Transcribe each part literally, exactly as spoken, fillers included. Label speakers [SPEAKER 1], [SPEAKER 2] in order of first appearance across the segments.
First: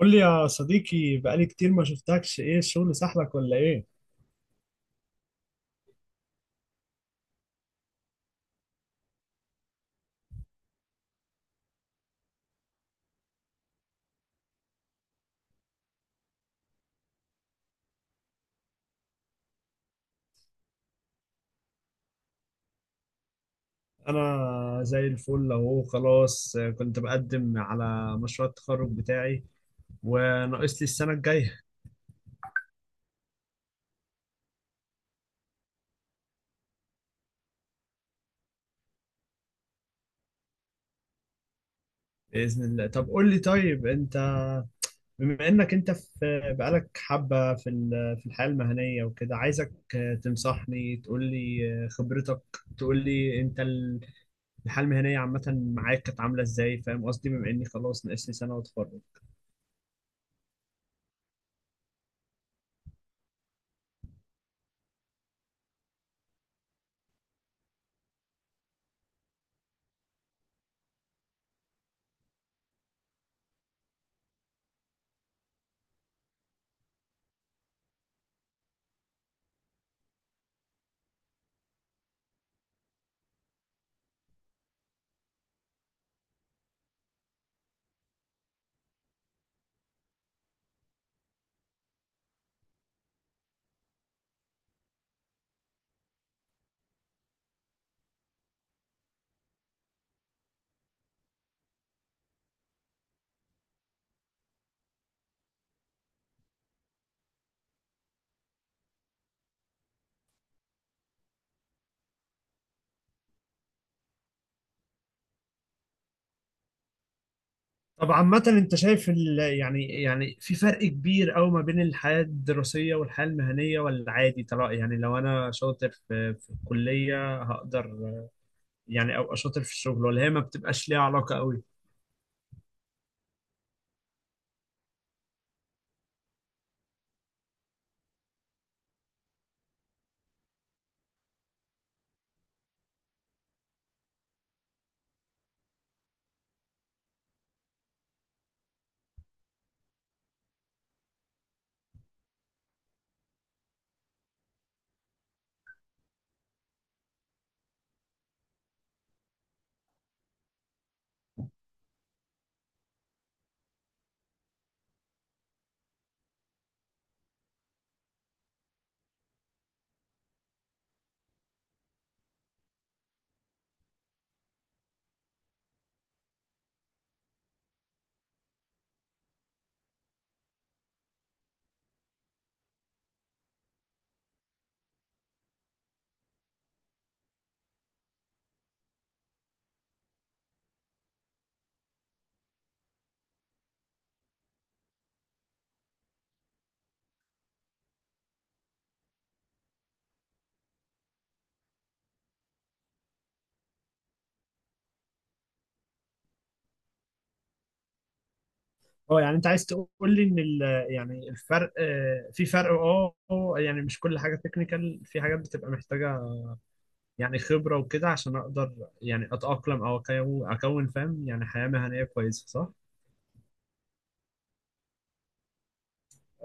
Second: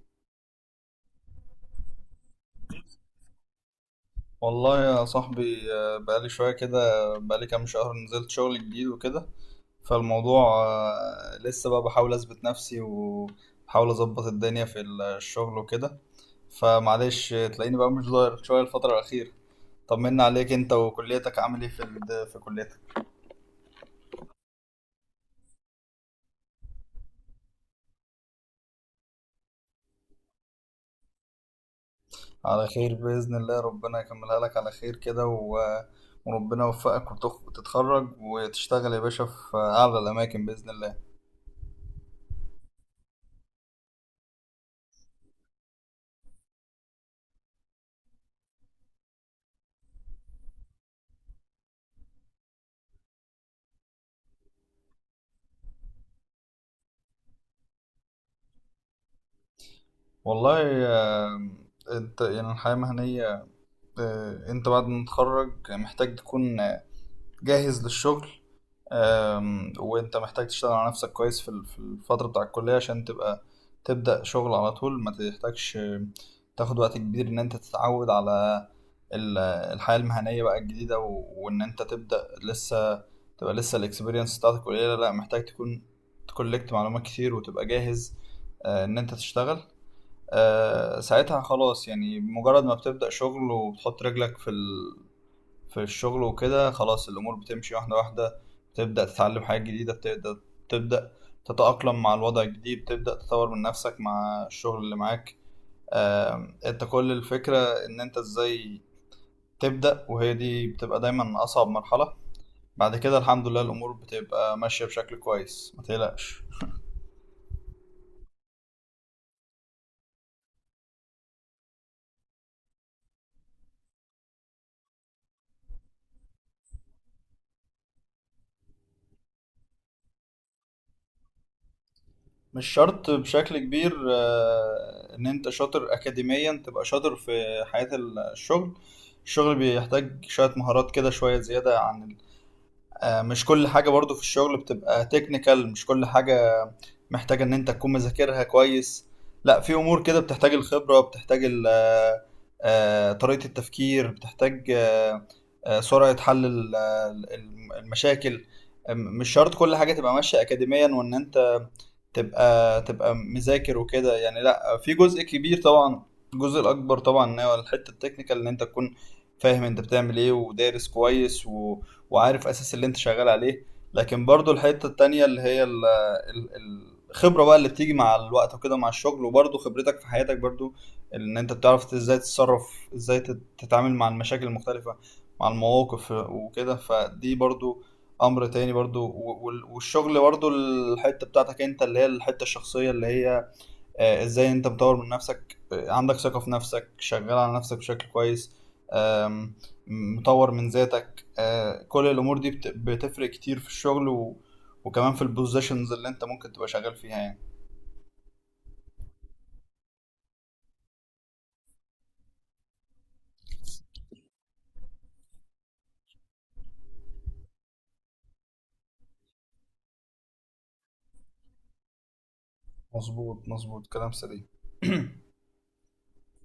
[SPEAKER 1] قول لي يا صديقي، بقالي كتير ما شفتكش، ايه الشغل سحلك ولا ايه؟
[SPEAKER 2] والله يا صاحبي، آه، بقالي شوية كده. بقالي كام شهر نزلت شغل جديد وكده. فالموضوع آه، لسه بقى بحاول أثبت نفسي وبحاول أظبط الدنيا في الشغل وكده. فمعلش، آه، تلاقيني بقى مش ظاهر شوية الفترة الأخيرة. طمنا عليك، أنت وكليتك، عامل إيه في ال- في كليتك؟
[SPEAKER 1] انا زي الفل اهو. خلاص كنت بقدم على مشروع التخرج بتاعي وناقص لي السنة الجاية.
[SPEAKER 2] على خير بإذن الله، ربنا يكملها لك على خير كده و- وربنا يوفقك وتخ- وتتخرج وتشتغل يا باشا في أعلى الأماكن بإذن الله.
[SPEAKER 1] بإذن الله. طب قول لي، طيب انت بما انك انت في بقالك حبة في ال- في الحياة المهنية وكده، عايزك تنصحني، تقول لي خبرتك، تقول لي انت الحياة المهنية عامة معاك كانت عاملة ازاي؟ فاهم قصدي؟ بما اني خلاص ناقص لي سنة واتخرج.
[SPEAKER 2] والله، آه، انت يعني الحياة المهنية، آه، انت بعد ما تتخرج محتاج تكون آه، جاهز للشغل. آم، وانت محتاج تشتغل على نفسك كويس في ال- في الفترة بتاع الكلية عشان تبقى تبدأ شغل على طول، ما تحتاجش آه، تاخد وقت كبير ان انت تتعود على ال- الحياة المهنية بقى الجديدة و- وان انت تبدأ لسه تبقى لسه الاكسبيرينس بتاعتك قليلة. لا، محتاج تكون تكولكت معلومات كتير وتبقى جاهز آه، ان انت تشتغل. آه، ساعتها خلاص، يعني مجرد ما بتبدأ شغل وبتحط رجلك في ال في الشغل وكده، خلاص الأمور بتمشي واحدة واحدة. بتبدأ تتعلم حاجات جديدة، بتبدأ تبدأ تتأقلم مع الوضع الجديد، تبدأ تطور من نفسك مع الشغل اللي معاك. آم، انت كل الفكرة ان انت ازاي تبدأ، وهي دي بتبقى دايما أصعب مرحلة. بعد كده الحمد لله الأمور بتبقى ماشية بشكل كويس، ما تقلقش.
[SPEAKER 1] طب عامة انت شايف ال... يعني، يعني في فرق كبير قوي ما بين الحياة الدراسية والحياة المهنية ولا عادي؟ ترى يعني لو انا شاطر في في الكلية هقدر يعني ابقى شاطر في الشغل، ولا هي ما بتبقاش ليها علاقة قوي؟
[SPEAKER 2] مش شرط بشكل كبير آه، ان انت شاطر اكاديميا تبقى شاطر في حياة الشغل. الشغل بيحتاج شوية مهارات كده، شوية زيادة عن آه، مش كل حاجة برضو في الشغل بتبقى تكنيكال، مش كل حاجة محتاجة ان انت تكون مذاكرها كويس. لا، في امور كده بتحتاج الخبرة، بتحتاج ال- آه، آه، طريقة التفكير، بتحتاج آه، آه، سرعة حل ال- آه، ال- المشاكل. آه، مش شرط كل حاجة تبقى ماشية اكاديميا وان انت تبقى تبقى مذاكر وكده يعني. لا، في جزء كبير طبعا، الجزء الاكبر طبعا ان هو الحته التكنيكال، ان انت تكون فاهم انت بتعمل ايه ودارس كويس، و... وعارف اساس اللي انت شغال عليه. لكن برضو الحته التانية اللي هي ال... ال... ال- الخبره بقى اللي بتيجي مع الوقت وكده مع الشغل، وبرضو خبرتك في حياتك برضو، ان انت بتعرف ازاي تتصرف، ازاي تت- تتعامل مع المشاكل المختلفه، مع المواقف وكده. فدي برضو امر تاني برضو، و- وال- والشغل برضو الحته بتاعتك انت اللي هي الحته الشخصيه، اللي هي آه، ازاي انت مطور من نفسك، آه، عندك ثقه في نفسك، شغال على نفسك بشكل كويس. آم، مطور من ذاتك، آه، كل الامور دي بت- بتفرق كتير في الشغل، و... وكمان في البوزيشنز اللي انت ممكن تبقى شغال فيها يعني.
[SPEAKER 1] اه، يعني انت عايز تقول لي ان ال... يعني الفرق آه، في فرق، اه، آه، يعني مش كل حاجة تكنيكال، في حاجات بتبقى محتاجة يعني خبرة وكده عشان اقدر يعني اتأقلم او أكو- اكون فاهم يعني حياة مهنية كويسة، صح؟
[SPEAKER 2] مظبوط مظبوط كلام سليم.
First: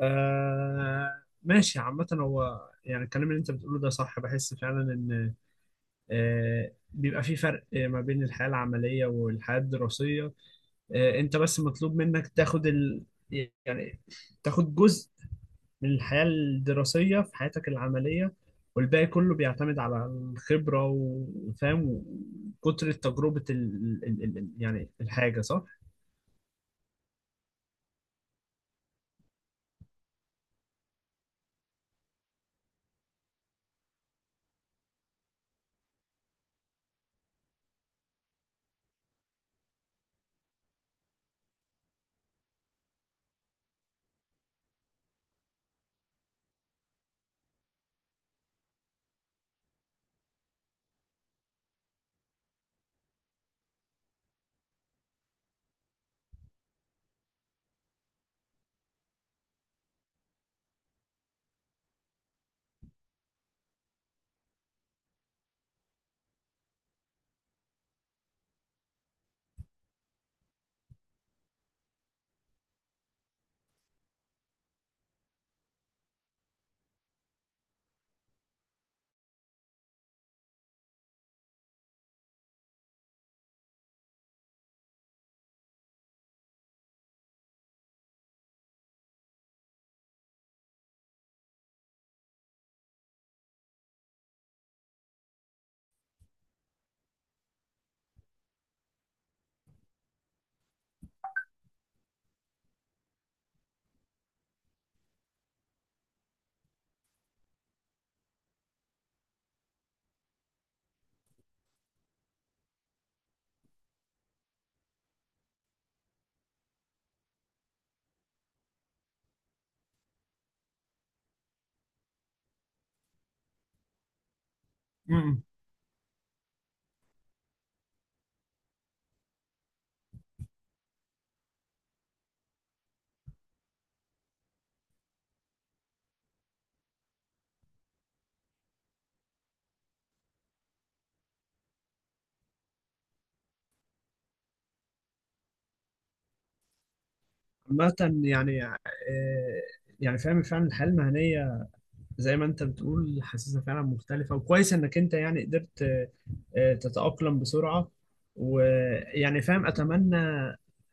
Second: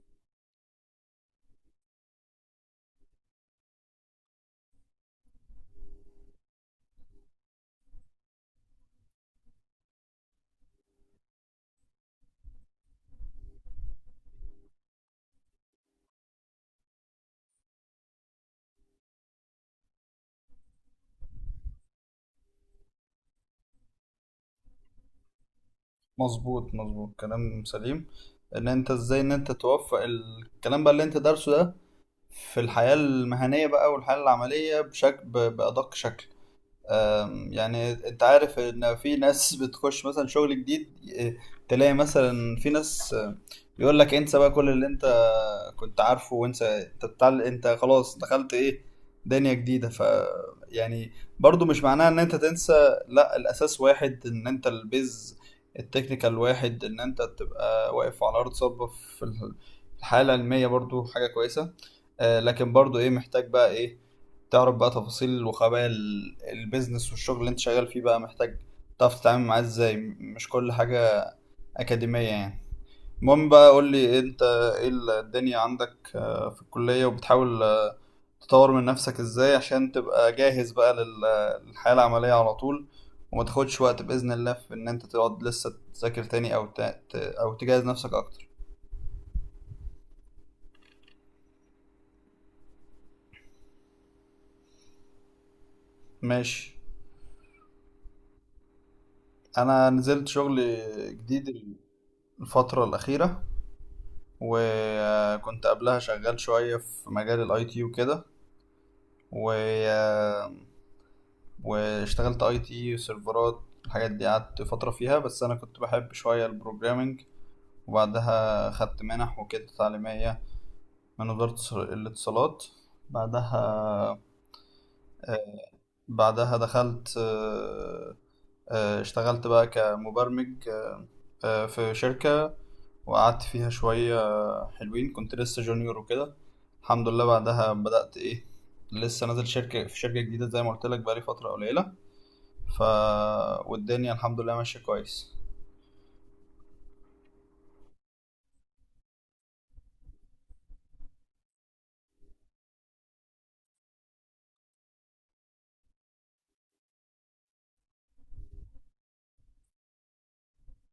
[SPEAKER 1] آه ماشي. عامة هو يعني الكلام اللي انت بتقوله ده صح، بحس فعلا ان، آه، بيبقى في فرق ما بين الحياة العملية والحياة الدراسية. آه، انت بس مطلوب منك تاخد ال... يعني تاخد جزء من الحياة الدراسية في حياتك العملية، والباقي كله بيعتمد على الخبرة وفاهم، وكتر تجربة ال... ال... ال... ال- يعني الحاجة، صح؟
[SPEAKER 2] مظبوط مظبوط كلام سليم. ان انت ازاي ان انت توفق الكلام بقى اللي انت دارسه ده في الحياة المهنية بقى والحياة العملية بشكل بأدق شكل. أم، يعني انت عارف ان في ناس بتخش مثلا شغل جديد، ي- تلاقي مثلا في ناس أم، يقول لك انسى بقى كل اللي انت كنت عارفه، وانسى، انت بتعل... انت خلاص دخلت ايه، دنيا جديدة. ف يعني برضو مش معناها ان انت تنسى. لا، الاساس واحد، ان انت البيز التكنيكال واحد، ان انت تبقى واقف على ارض صلبة في الح- الحالة العلمية برضو حاجة كويسة. أه، لكن برضو ايه، محتاج بقى ايه تعرف بقى تفاصيل وخبايا ال- البيزنس والشغل اللي انت شغال فيه بقى، محتاج تعرف تتعامل معاه ازاي، م- مش كل حاجة أكاديمية يعني. المهم بقى، قول لي انت ايه ال- الدنيا عندك آه، في الكلية، وبتحاول آه، تطور من نفسك ازاي عشان تبقى جاهز بقى لل- للحياة العملية على طول، وما تاخدش وقت بإذن الله في ان انت تقعد لسه تذاكر تاني، او ت... ت- او تجهز نفسك اكتر. ماشي. انا نزلت شغل جديد الفترة الأخيرة، وكنت قبلها شغال شوية في مجال الاي تي وكده. و... آه، واشتغلت اي تي، سيرفرات، الحاجات دي، قعدت فترة فيها، بس انا كنت بحب شوية البروجرامينج. وبعدها خدت منح وكده تعليمية من وزارة الاتصالات. بعدها
[SPEAKER 1] امم.
[SPEAKER 2] آه، بعدها دخلت، آه، آه، اشتغلت بقى كمبرمج آه، في شركة، وقعدت فيها شوية آه، حلوين، كنت لسه جونيور وكده. الحمد لله بعدها بدأت إيه، لسه نازل شركة في شركة جديدة زي ما قلت لك بقالي فترة قليلة. ف والدنيا الحمد لله ماشية كويس.
[SPEAKER 1] عامة يعني، آه، يعني فاهم فعلا الحياة المهنية زي ما انت بتقول، حاسسها فعلا مختلفة، وكويس انك انت يعني قدرت، آه، تتأقلم بسرعة. ويعني فاهم، اتمنى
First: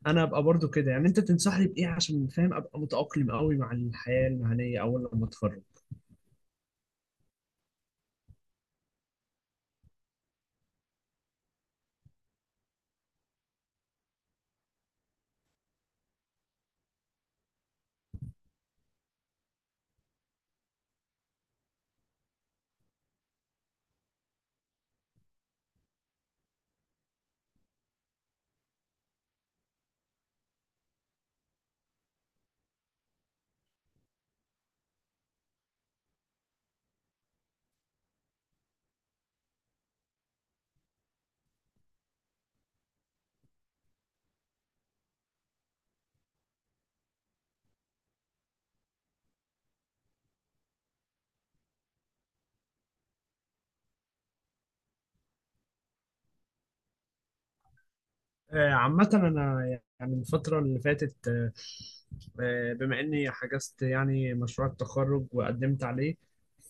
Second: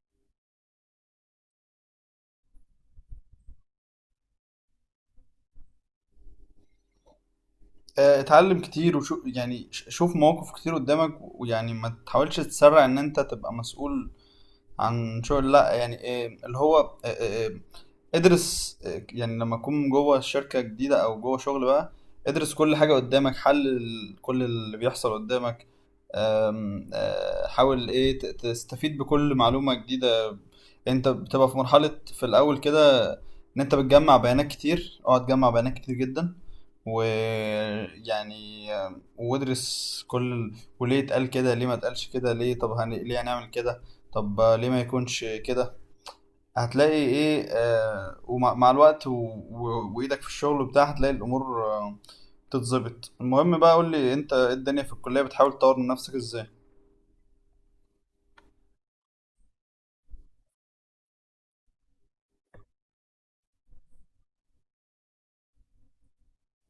[SPEAKER 1] انا ابقى برضو كده. يعني انت تنصحني بايه عشان فاهم ابقى متأقلم قوي مع الحياة المهنية اول لما اتخرج؟
[SPEAKER 2] آه، اتعلم كتير وشوف يعني، ش- شوف مواقف كتير قدامك، ويعني ما تحاولش تسرع ان انت تبقى مسؤول عن شغل. لا يعني إيه اللي هو، آه، آه، آه، ادرس. يعني لما تكون جوه شركة جديدة أو جوه شغل بقى ادرس كل حاجة قدامك، حلل كل اللي بيحصل قدامك. أم، أه، حاول ايه ت- تستفيد بكل معلومة جديدة. انت بتبقى في مرحلة في الأول كده، إن أنت بتجمع بيانات كتير. اقعد جمع بيانات كتير جدا، ويعني آه، وادرس كل ال- وليه اتقال كده، ليه ما اتقالش كده، ليه طب هن... ليه هنعمل كده، طب ليه ما يكونش كده. هتلاقي ايه، آه ومع مع الوقت و... و... وايدك في الشغل وبتاع، هتلاقي الامور آه تتظبط. المهم بقى، قول لي انت إيه الدنيا في الكلية، بتحاول تطور من نفسك ازاي؟
[SPEAKER 1] آه، عامة انا يعني الفترة اللي فاتت، آه، آه، بما اني حجزت يعني مشروع التخرج وقدمت عليه،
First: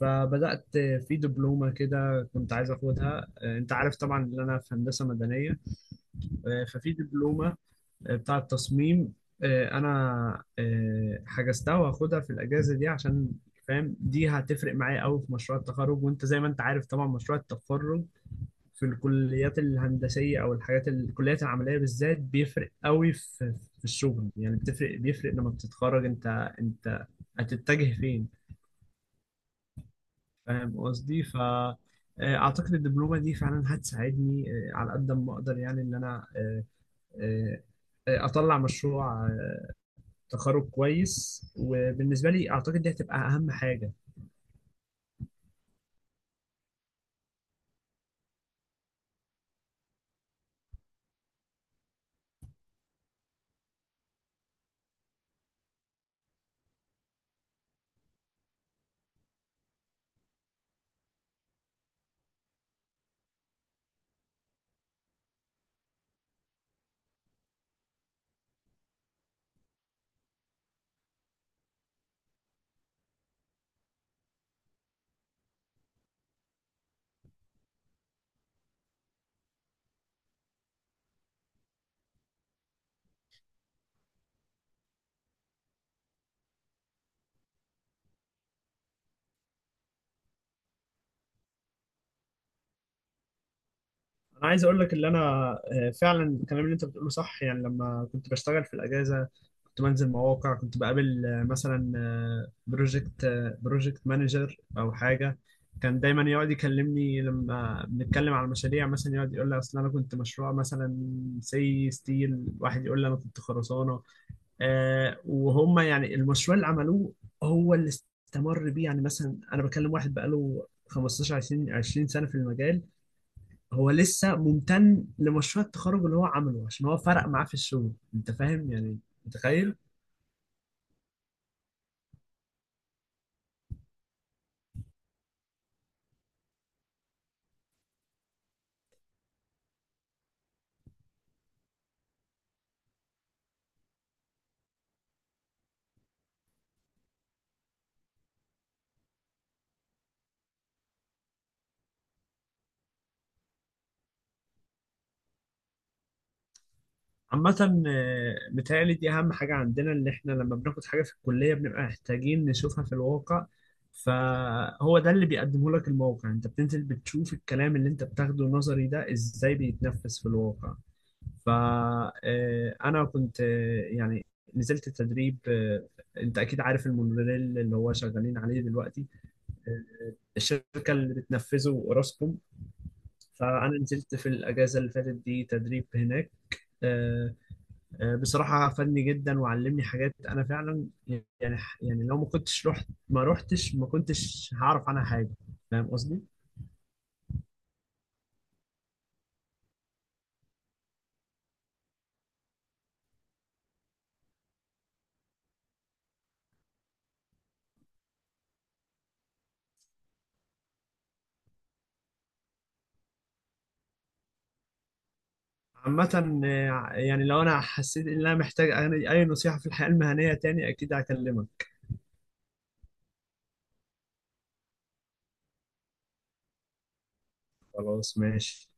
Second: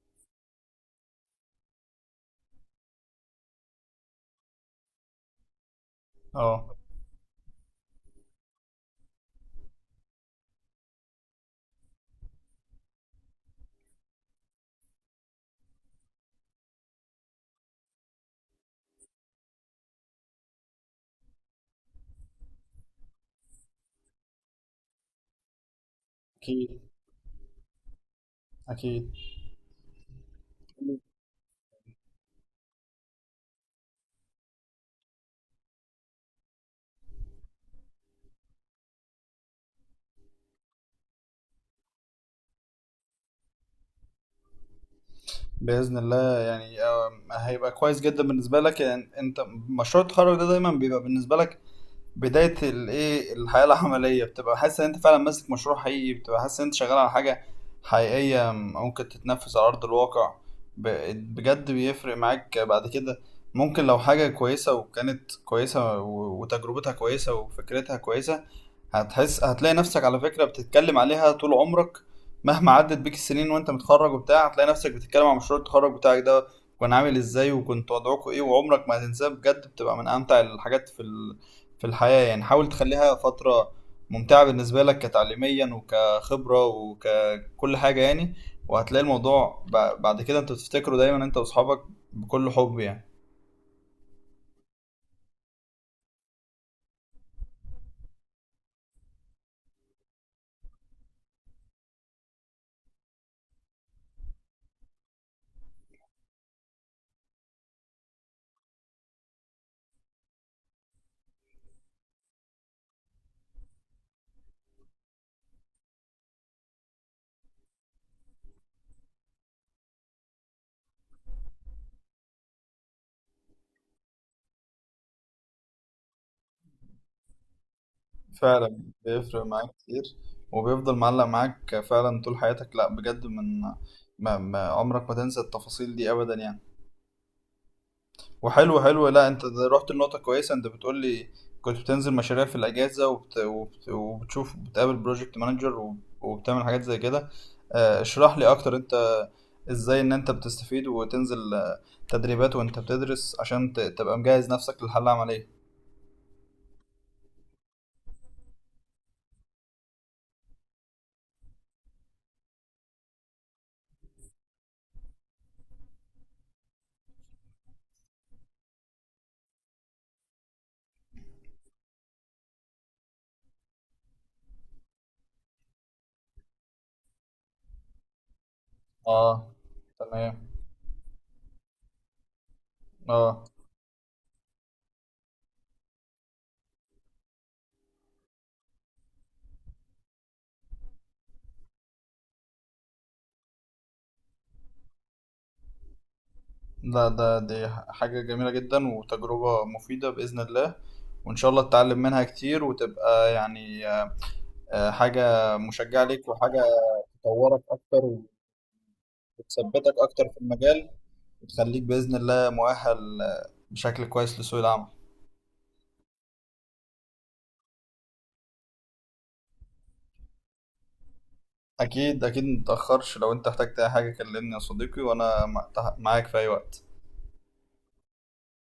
[SPEAKER 1] فبدأت في دبلومة كده كنت عايز اخدها. آه، انت عارف طبعا ان انا في هندسة مدنية. آه،
[SPEAKER 2] اه
[SPEAKER 1] ففي دبلومة بتاع التصميم، آه، انا آه، حجزتها وهاخدها في الاجازه دي، عشان فاهم دي هتفرق معايا قوي في مشروع التخرج. وانت زي ما انت عارف طبعا مشروع التخرج في الكليات الهندسيه او الحاجات الكليات العمليه بالذات بيفرق قوي في في الشغل يعني، بتفرق، بيفرق لما بتتخرج انت
[SPEAKER 2] اكيد.
[SPEAKER 1] انت هتتجه فين.
[SPEAKER 2] اكيد
[SPEAKER 1] فاهم قصدي؟ ف، آه، اعتقد الدبلومه دي فعلا هتساعدني، آه، على قد ما اقدر يعني ان انا، آه، آه، آه، اطلع مشروع تخرج كويس. وبالنسبه لي اعتقد دي هتبقى اهم حاجه.
[SPEAKER 2] باذن الله، يعني آه هيبقى كويس جدا بالنسبة لك، يعني انت مشروع التخرج ده دايما بيبقى بالنسبة لك بداية الايه الحياة العملية، بتبقى حاسس ان انت فعلا ماسك مشروع حقيقي، بتبقى حاسس ان انت شغال على حاجة حقيقية ممكن تتنفذ على أرض الواقع. ب- بجد بيفرق معاك بعد كده. ممكن لو حاجة كويسة، وكانت كويسة و- وتجربتها كويسة وفكرتها كويسة، هتحس، هتلاقي نفسك على فكرة بتتكلم عليها طول عمرك. مهما عدت بيك السنين وانت متخرج وبتاع، هتلاقي نفسك بتتكلم عن مشروع التخرج بتاعك ده، كان عامل ازاي، وكنت وضعكوا ايه. وعمرك ما هتنساه بجد، بتبقى من امتع الحاجات في ال في الحياة يعني. حاول تخليها فترة ممتعة بالنسبة لك كتعليميا وكخبرة وككل حاجة يعني. وهتلاقي الموضوع ب- بعد كده انت بتفتكره دايما انت واصحابك بكل حب يعني.
[SPEAKER 1] انا عايز اقول لك ان انا، آه، فعلا الكلام اللي انت بتقوله صح. يعني لما كنت بشتغل في الاجازه كنت بنزل مواقع، كنت بقابل آه، مثلا بروجكت بروجكت مانجر او حاجه، كان دايما يقعد يكلمني. لما بنتكلم على المشاريع مثلا يقعد يقول لي اصل انا كنت مشروع مثلا سي ستيل، واحد يقول لي انا كنت خرسانه. آه، وهم يعني المشروع اللي عملوه هو اللي استمر بيه. يعني مثلا انا بكلم واحد بقاله خمسة عشر عشرين عشرين سنه في المجال، هو لسه ممتن لمشروع التخرج اللي هو عمله عشان هو فرق معاه في الشغل. انت فاهم
[SPEAKER 2] فعلا
[SPEAKER 1] يعني؟
[SPEAKER 2] بيفرق معاك
[SPEAKER 1] متخيل؟
[SPEAKER 2] كتير، وبيفضل معلق معاك فعلا طول حياتك. لا بجد، من ما ما عمرك ما تنسى التفاصيل دي ابدا يعني. وحلو حلو. لا، انت ده رحت لنقطة كويسة، انت بتقول لي كنت بتنزل مشاريع في الأجازة وبت... وبت... وبتشوف، بتقابل بروجكت مانجر، وب... وبتعمل حاجات زي كده. آه، اشرح لي أكتر، انت ازاي ان انت بتستفيد وتنزل آه، تدريبات وانت بتدرس عشان ت... تبقى مجهز نفسك للحالة العملية.
[SPEAKER 1] عامة، آه، متهيألي دي أهم حاجة عندنا، إن إحنا لما بناخد حاجة في الكلية بنبقى محتاجين نشوفها في الواقع. فهو ده اللي بيقدمه لك الموقع، يعني أنت بتنزل بتشوف الكلام اللي أنت بتاخده نظري ده إزاي بيتنفذ في الواقع. فأنا كنت، آه، يعني نزلت تدريب. آه، أنت أكيد عارف المونوريل اللي هو شغالين عليه دلوقتي،
[SPEAKER 2] اه.
[SPEAKER 1] آه،
[SPEAKER 2] تمام.
[SPEAKER 1] الشركة اللي بتنفذه أوراسكوم.
[SPEAKER 2] اه.
[SPEAKER 1] فأنا نزلت في الأجازة اللي فاتت دي تدريب هناك. آه، آه، بصراحة فادني جدا وعلمني حاجات، أنا فعلا يعني، يعني لو ما كنتش رحت ما رحتش ما كنتش هعرف عنها حاجة. فاهم قصدي؟
[SPEAKER 2] لا، ده دي حاجة جميلة جدا وتجربة مفيدة بإذن الله، وإن شاء الله تتعلم منها كتير، وتبقى يعني آه، حاجة مشجعة ليك، وحاجة تطورك اكتر وتثبتك اكتر في المجال، وتخليك باذن الله مؤهل آه، بشكل كويس لسوق العمل.
[SPEAKER 1] عامة، آه، يعني لو أنا حسيت إن أنا محتاج أي أي نصيحة في الحياة المهنية تاني، أكيد هكلمك.
[SPEAKER 2] اكيد اكيد، متتاخرش لو انت احتجت اي حاجه كلمني يا صديقي، وانا مع- تح- معاك في اي وقت.
[SPEAKER 1] خلاص، ماشي.